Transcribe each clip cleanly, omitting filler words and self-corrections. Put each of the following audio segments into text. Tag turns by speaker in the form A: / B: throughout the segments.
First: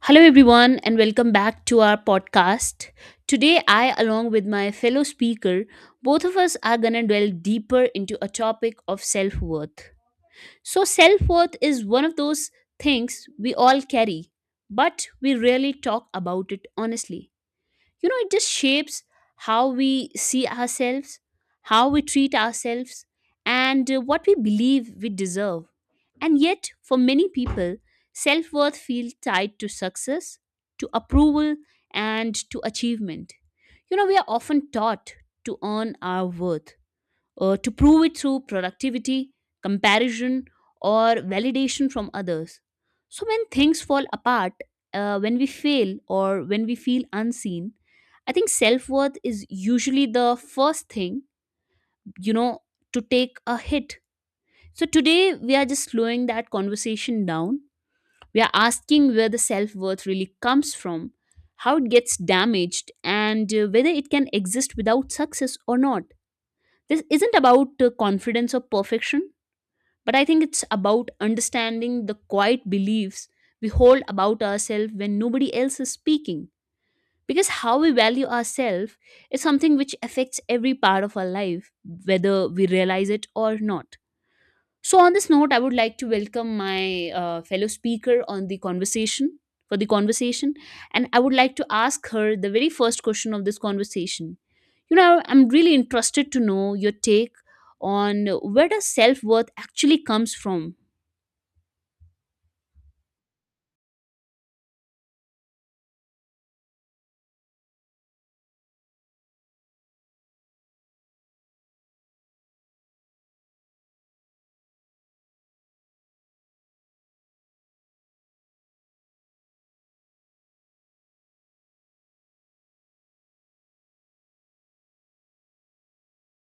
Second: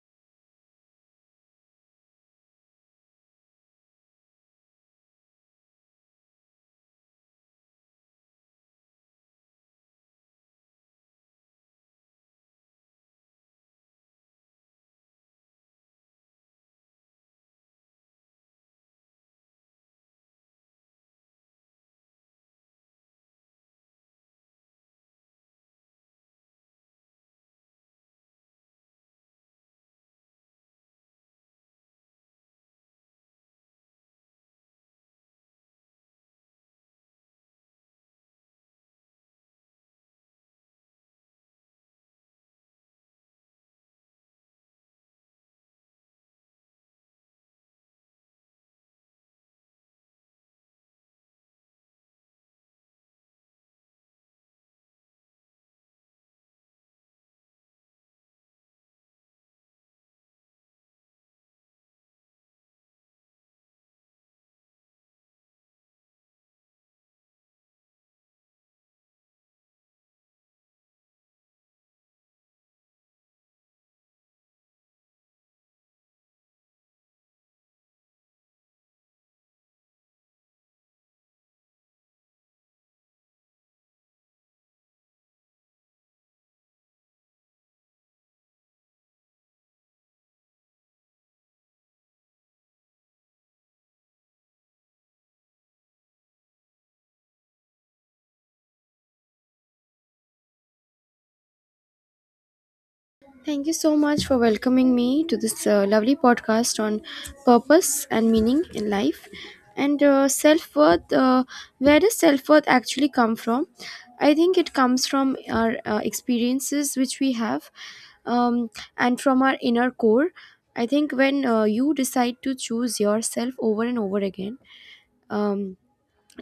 A: Hello, everyone, and welcome back to our podcast. Today, I, along with my fellow speaker, both of us are going to delve deeper into a topic of self worth. So, self worth is one of those things we all carry, but we rarely talk about it honestly. You know it just shapes how we see ourselves, how we treat ourselves, and what we believe we deserve. And yet for many people, self-worth feels tied to success, to approval, and to achievement. You know we are often taught to earn our worth, to prove it through productivity, comparison, or validation from others. So, when things fall apart, when we fail, or when we feel unseen, I think self worth is usually the first thing, you know, to take a hit. So, today we are just slowing that conversation down. We are asking where the self worth really comes from, how it gets damaged, and whether it can exist without success or not. This isn't about confidence or perfection, but I think it's about understanding the quiet beliefs we hold about ourselves when nobody else is speaking. Because how we value ourselves is something which affects every part of our life, whether we realize it or not. So, on this note, I would like to welcome my fellow speaker on the conversation for the conversation, and I would like to ask her the very first question of this conversation. You know, I'm really interested to know your take on where does self worth actually comes from.
B: Thank you so much for welcoming me to this lovely podcast on purpose and meaning in life and self worth. Where does self worth actually come from? I think it comes from our experiences which we have, um, and from our inner core. I think when you decide to choose yourself over and over again, um,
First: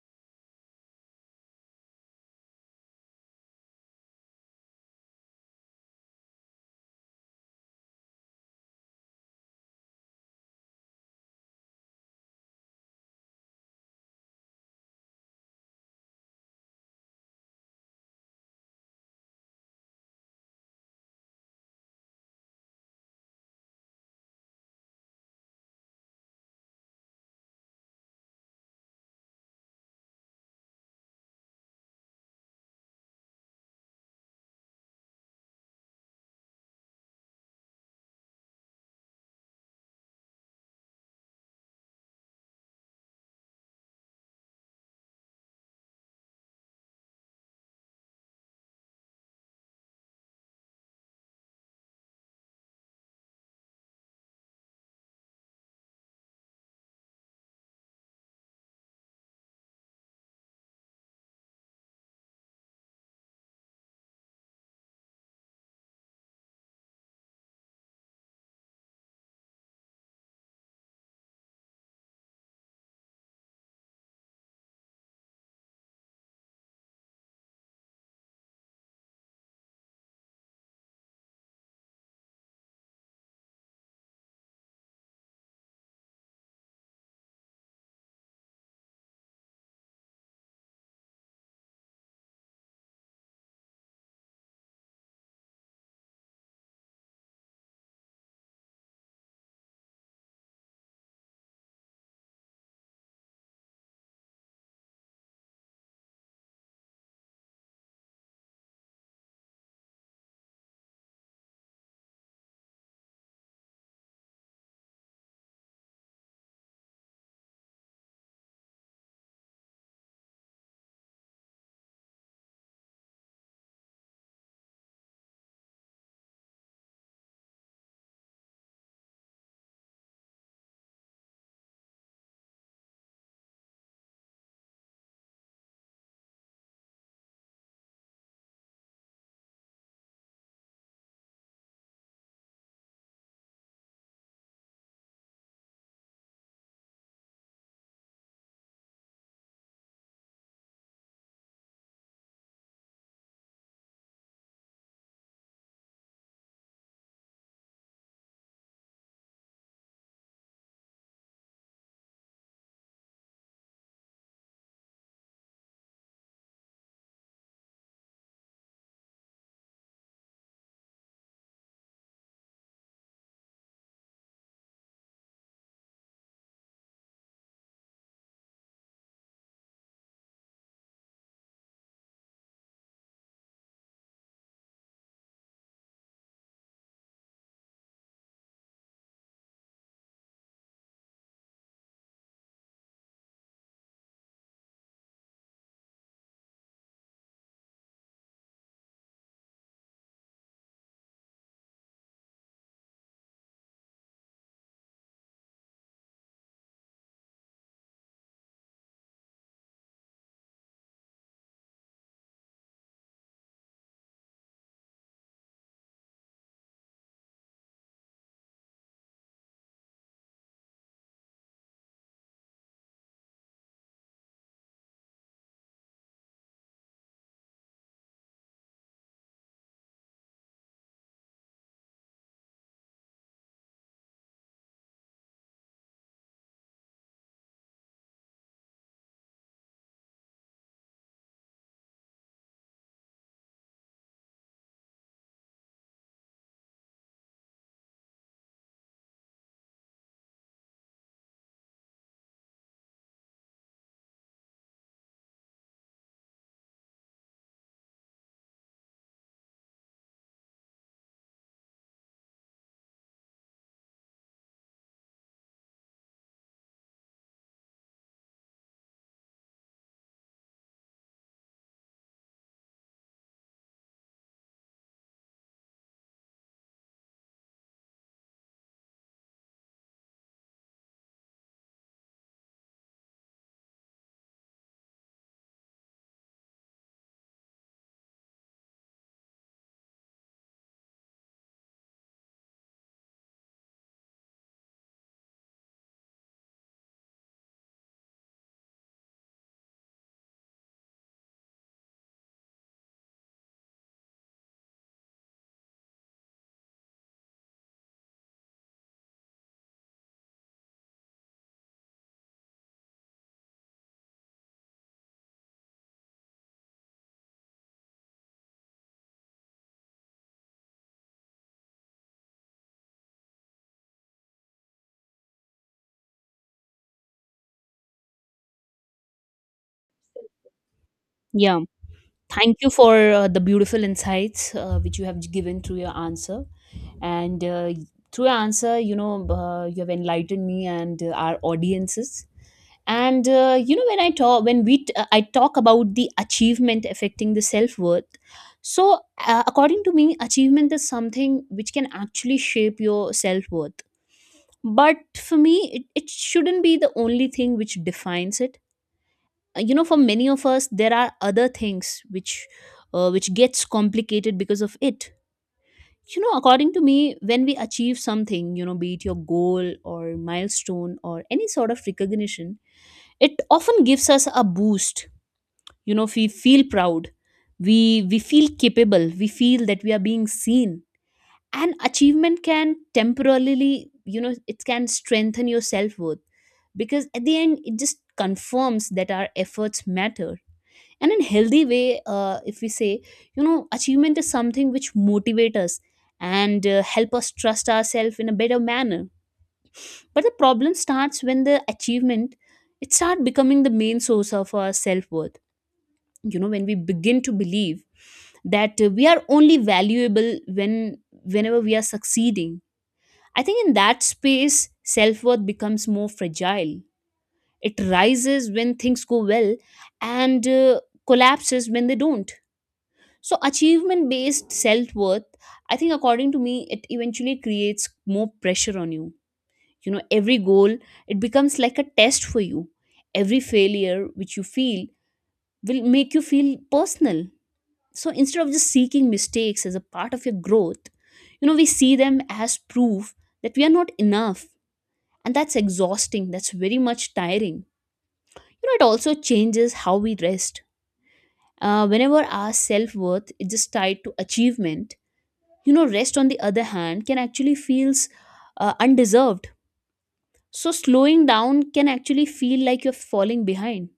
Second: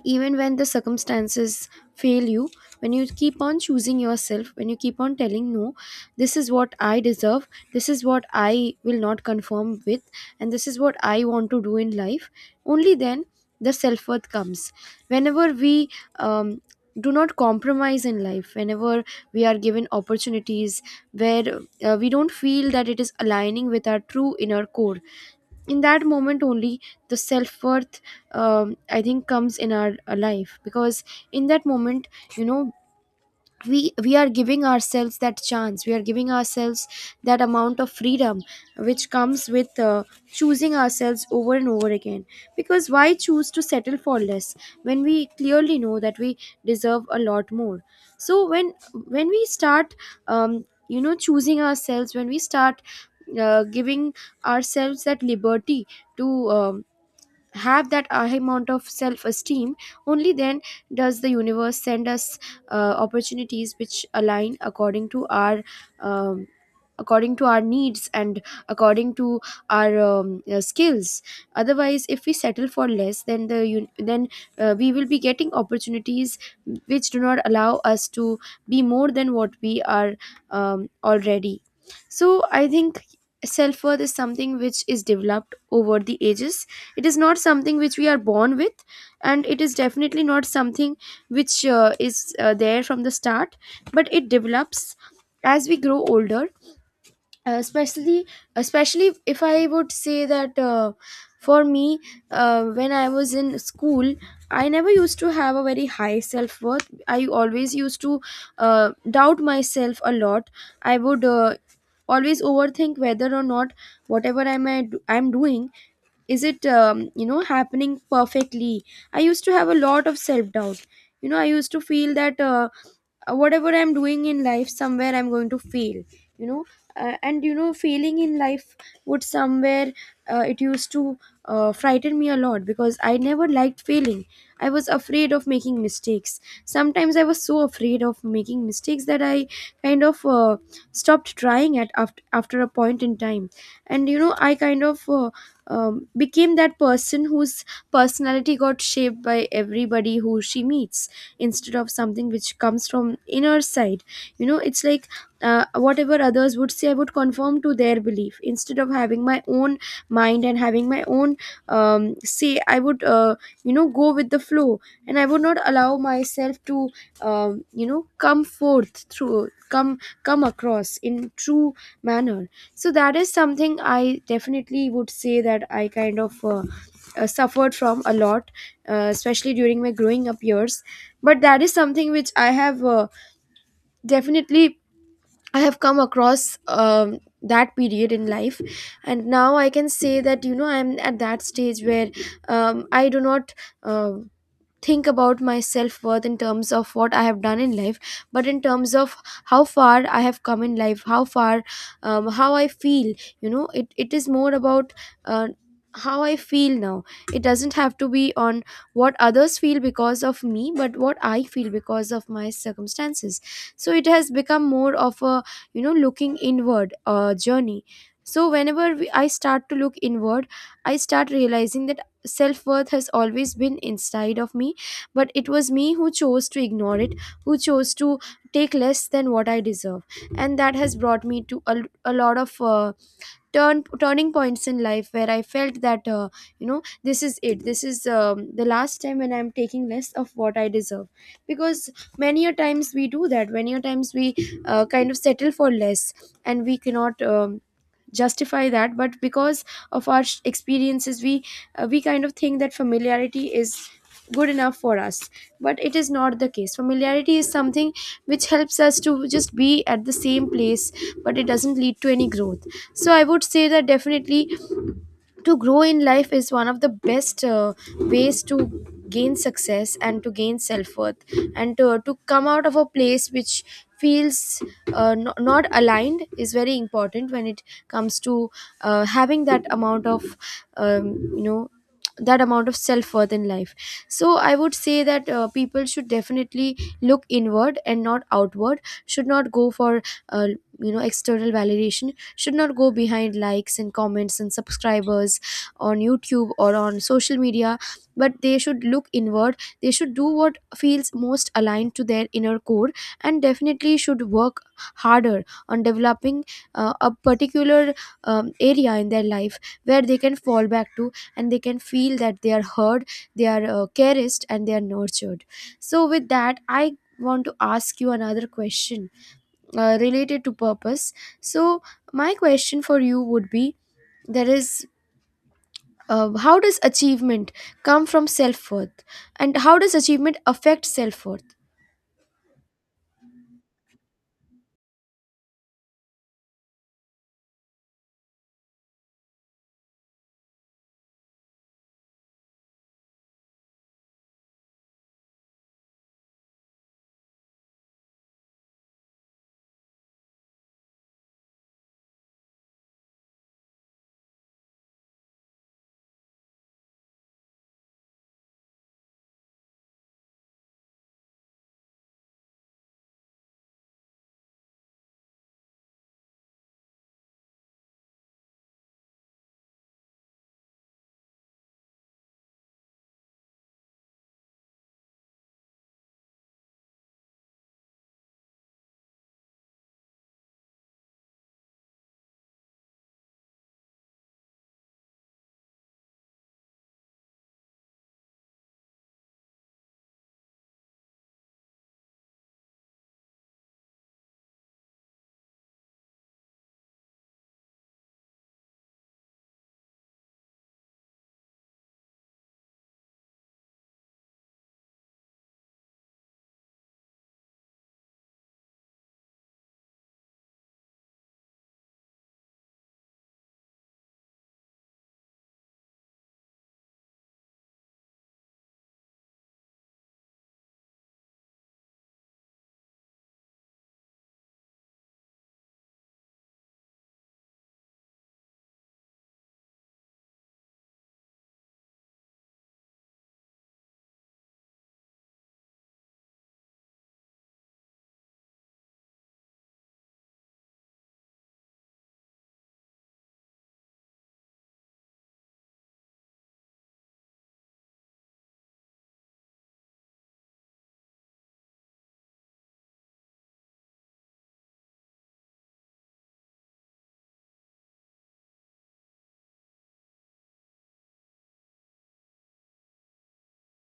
B: even when the circumstances fail you, when you keep on choosing yourself, when you keep on telling no, this is what I deserve, this is what I will not conform with, and this is what I want to do in life, only then the self-worth comes. Whenever we um, do not compromise in life, whenever we are given opportunities where we don't feel that it is aligning with our true inner core, in that moment only the self-worth, I think, comes in our life. Because in that moment, you know, we are giving ourselves that chance, we are giving ourselves that amount of freedom which comes with choosing ourselves over and over again. Because why choose to settle for less when we clearly know that we deserve a lot more? So when we start, you know, choosing ourselves, when we start giving ourselves that liberty to have that amount of self esteem, only then does the universe send us opportunities which align according to our, um, according to our needs, and according to our skills. Otherwise, if we settle for less, then then we will be getting opportunities which do not allow us to be more than what we are already. So I think self worth is something which is developed over the ages. It is not something which we are born with, and it is definitely not something which is there from the start, but it develops as we grow older. Especially, especially if I would say that, for me, when I was in school, I never used to have a very high self worth. I always used to doubt myself a lot. I would always overthink whether or not whatever I'm I am I'm doing, is it, you know, happening perfectly. I used to have a lot of self doubt. You know, I used to feel that whatever I'm doing in life, somewhere I'm going to fail, you know. And you know, failing in life would somewhere, it used to frighten me a lot because I never liked failing. I was afraid of making mistakes. Sometimes I was so afraid of making mistakes that I kind of stopped trying at after a point in time. And you know, I kind of became that person whose personality got shaped by everybody who she meets, instead of something which comes from inner side. You know, it's like, whatever others would say, I would conform to their belief instead of having my own mind and having my own, say. I would you know, go with the flow, and I would not allow myself to, you know, come forth through come come across in true manner. So that is something I definitely would say that I kind of suffered from a lot, especially during my growing up years. But that is something which I have, definitely I have come across, that period in life. And now I can say that, you know, I'm at that stage where, I do not uh, think about my self worth in terms of what I have done in life, but in terms of how far I have come in life, how far, how I feel. You know, it is more about uh, how I feel now. It doesn't have to be on what others feel because of me, but what I feel because of my circumstances. So it has become more of a, you know, looking inward journey. So whenever I start to look inward, I start realizing that self worth has always been inside of me, but it was me who chose to ignore it, who chose to take less than what I deserve. And that has brought me to a lot of turning points in life where I felt that, you know, this is it. This is, the last time when I'm taking less of what I deserve. Because many a times we do that. Many a times we kind of settle for less, and we cannot. Justify that, but because of our experiences, we we kind of think that familiarity is good enough for us. But it is not the case. Familiarity is something which helps us to just be at the same place, but it doesn't lead to any growth. So I would say that definitely to grow in life is one of the best ways to gain success and to gain self-worth. And to come out of a place which feels no, not aligned is very important when it comes to having that amount of, you know, that amount of self worth in life. So I would say that people should definitely look inward and not outward. Should not go for uh, you know, external validation. Should not go behind likes and comments and subscribers on YouTube or on social media. But they should look inward. They should do what feels most aligned to their inner core, and definitely should work harder on developing a particular area in their life where they can fall back to, and they can feel that they are heard, they are cherished, and they are nurtured. So with that, I want to ask you another question related to purpose. So my question for you would be, there is how does achievement come from self-worth, and how does achievement affect self-worth?
A: Yeah, thank you for the beautiful insights which you have given through your answer. And through your answer, you have enlightened me and our audiences. And you know, when I talk, I talk about the achievement affecting the self worth. So, according to me, achievement is something which can actually shape your self worth. But for me, it shouldn't be the only thing which defines it. You know, for many of us there are other things which gets complicated because of it. You know, according to me, when we achieve something, you know, be it your goal or milestone or any sort of recognition, it often gives us a boost. You know, we feel proud, we feel capable, we feel that we are being seen. And achievement can temporarily, you know, it can strengthen your self-worth, because at the end it just confirms that our efforts matter. And in healthy way, if we say, you know, achievement is something which motivate us and help us trust ourselves in a better manner. But the problem starts when the achievement, it start becoming the main source of our self-worth. You know, when we begin to believe that we are only valuable when whenever we are succeeding, I think in that space self-worth becomes more fragile. It rises when things go well, and collapses when they don't. So, achievement based self worth, I think, according to me, it eventually creates more pressure on you. You know, every goal, it becomes like a test for you. Every failure which you feel will make you feel personal. So, instead of just seeking mistakes as a part of your growth, you know, we see them as proof that we are not enough. And that's exhausting. That's very much tiring. You know, it also changes how we rest. Whenever our self worth is just tied to achievement, you know, rest on the other hand can actually feels undeserved. So slowing down can actually feel like you're falling behind.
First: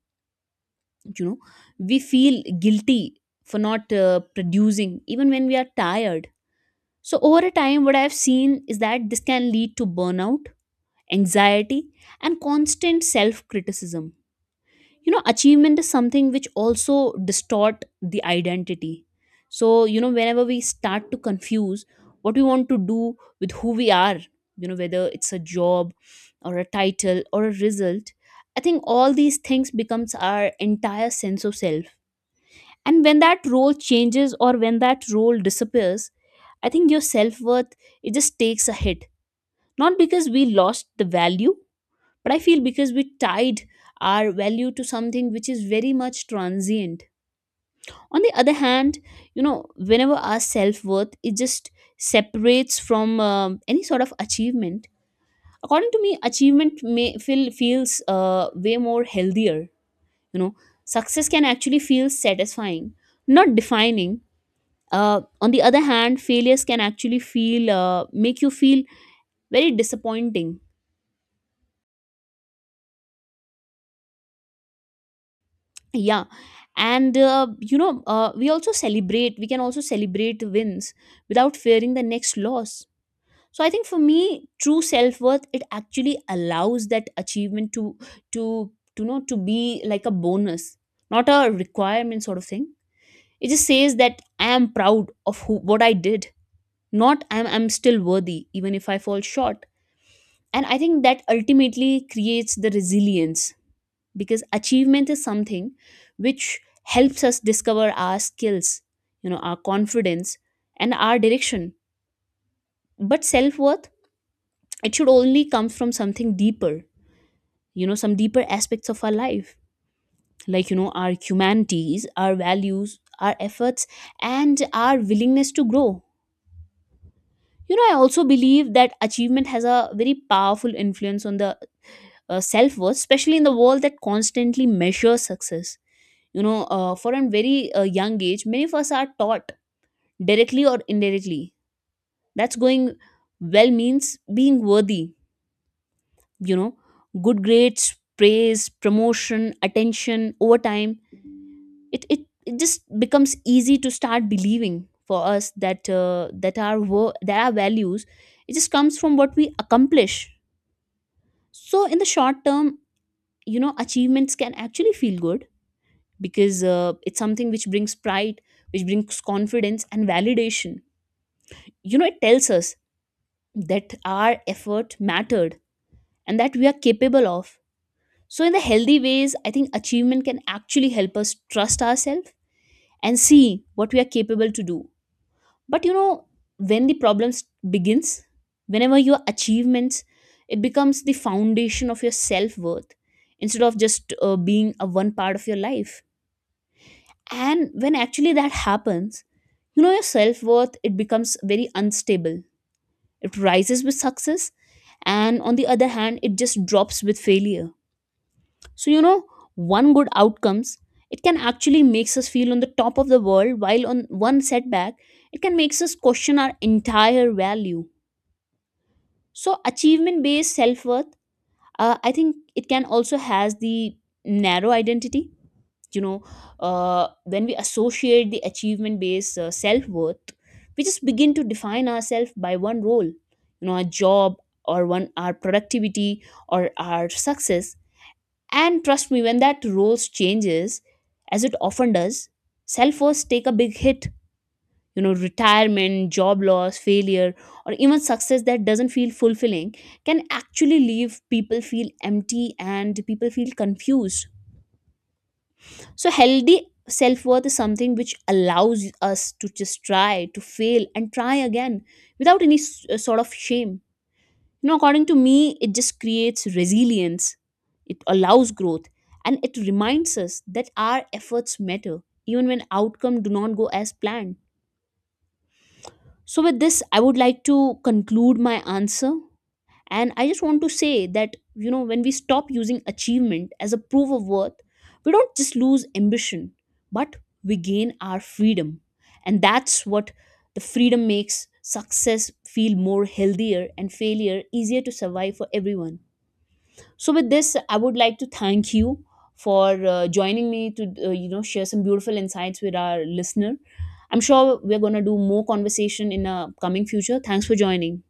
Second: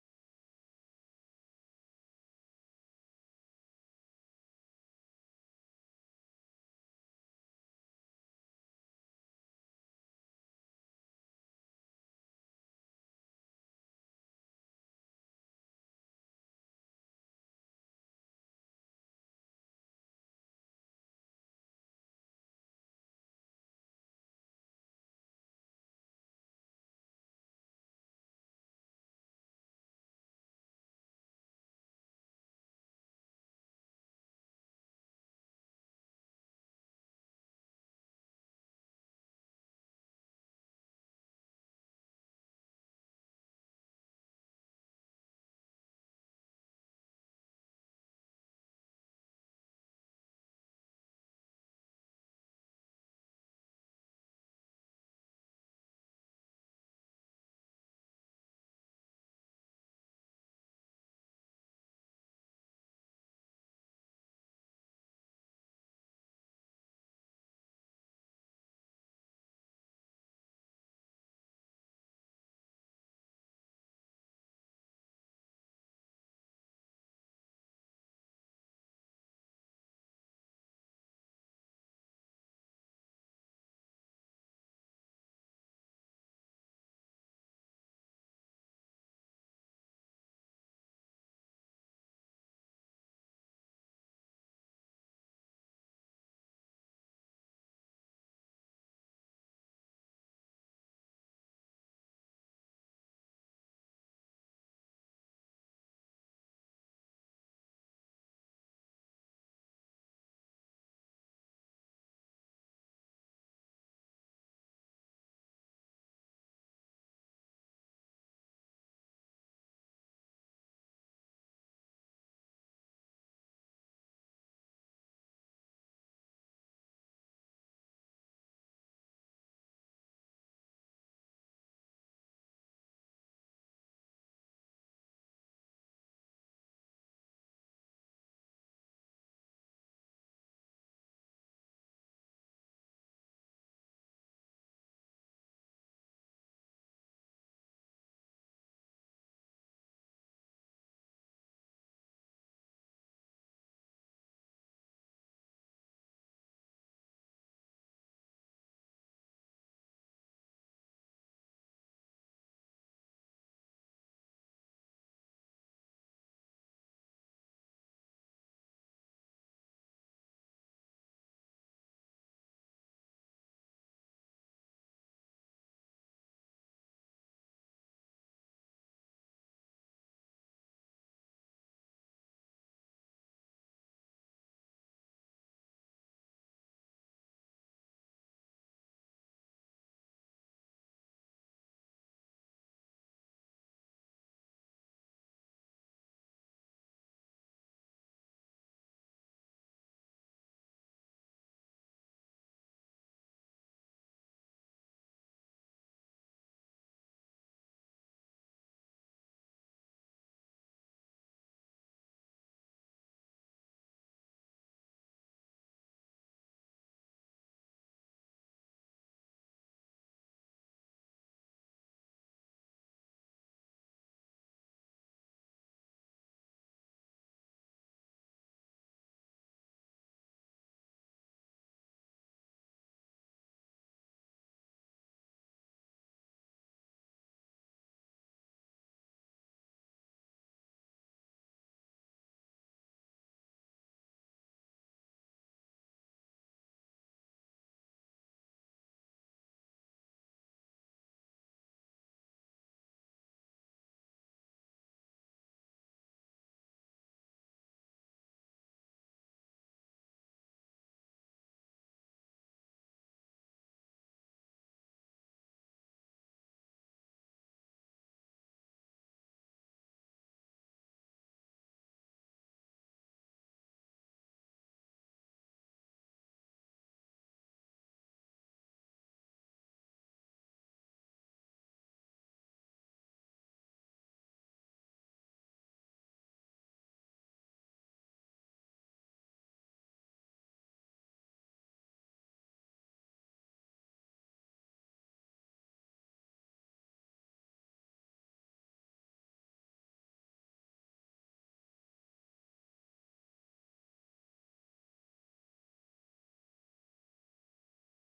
A: You know, we feel guilty for not producing even when we are tired. So over a time what I've seen is that this can lead to burnout, anxiety, and constant self criticism. You know, achievement is something which also distort the identity. So, you know, whenever we start to confuse what we want to do with who we are, you know, whether it's a job or a title or a result, I think all these things becomes our entire sense of self. And when that role changes or when that role disappears, I think your self-worth it just takes a hit, not because we lost the value, but I feel because we tied our value to something which is very much transient. On the other hand, you know, whenever our self worth it just separates from any sort of achievement. According to me, achievement may feels way more healthier. You know, success can actually feel satisfying, not defining. On the other hand, failures can actually feel make you feel very disappointing, yeah. And we can also celebrate wins without fearing the next loss. So I think for me true self-worth it actually allows that achievement to to know to be like a bonus, not a requirement sort of thing. It just says that I am proud of who what I did, not I'm still worthy even if I fall short. And I think that ultimately creates the resilience, because achievement is something which helps us discover our skills, you know, our confidence, and our direction. But self worth, it should only come from something deeper, you know, some deeper aspects of our life, like, you know, our humanities, our values, our efforts, and our willingness to grow. You know, I also believe that achievement has a very powerful influence on the self worth, especially in the world that constantly measures success. You know, for a very young age, many of us are taught directly or indirectly. That's going well means being worthy, you know, good grades, praise, promotion, attention over time. It, it, it just becomes easy to start believing for us that that our values it just comes from what we accomplish. So in the short term, you know, achievements can actually feel good, because it's something which brings pride, which brings confidence and validation. You know, it tells us that our effort mattered and that we are capable of. So in the healthy ways I think achievement can actually help us trust ourselves and see what we are capable to do. But, you know, when the problems begins, whenever your achievements it becomes the foundation of your self-worth, instead of just being a one part of your life. And when actually that happens, you know, your self-worth it becomes very unstable. It rises with success, and on the other hand it just drops with failure. So, you know, one good outcomes, it can actually makes us feel on the top of the world, while on one setback it can makes us question our entire value. So achievement based self-worth, I think it can also has the narrow identity. You know, when we associate the achievement based self-worth, we just begin to define ourselves by one role, you know, a job or one, our productivity or our success. And trust me, when that role changes, as it often does, self-worth take a big hit. You know, retirement, job loss, failure, or even success that doesn't feel fulfilling can actually leave people feel empty and people feel confused. So, healthy self worth is something which allows us to just try, to fail, and try again without any sort of shame. You know, according to me, it just creates resilience, it allows growth, and it reminds us that our efforts matter, even when outcome do not go as planned. So, with this, I would like to conclude my answer, and I just want to say that, you know, when we stop using achievement as a proof of worth, we don't just lose ambition, but we gain our freedom. And that's what, the freedom makes success feel more healthier and failure easier to survive for everyone. So with this I would like to thank you for joining me to you know share some beautiful insights with our listener. I'm sure we're going to do more conversation in a coming future. Thanks for joining.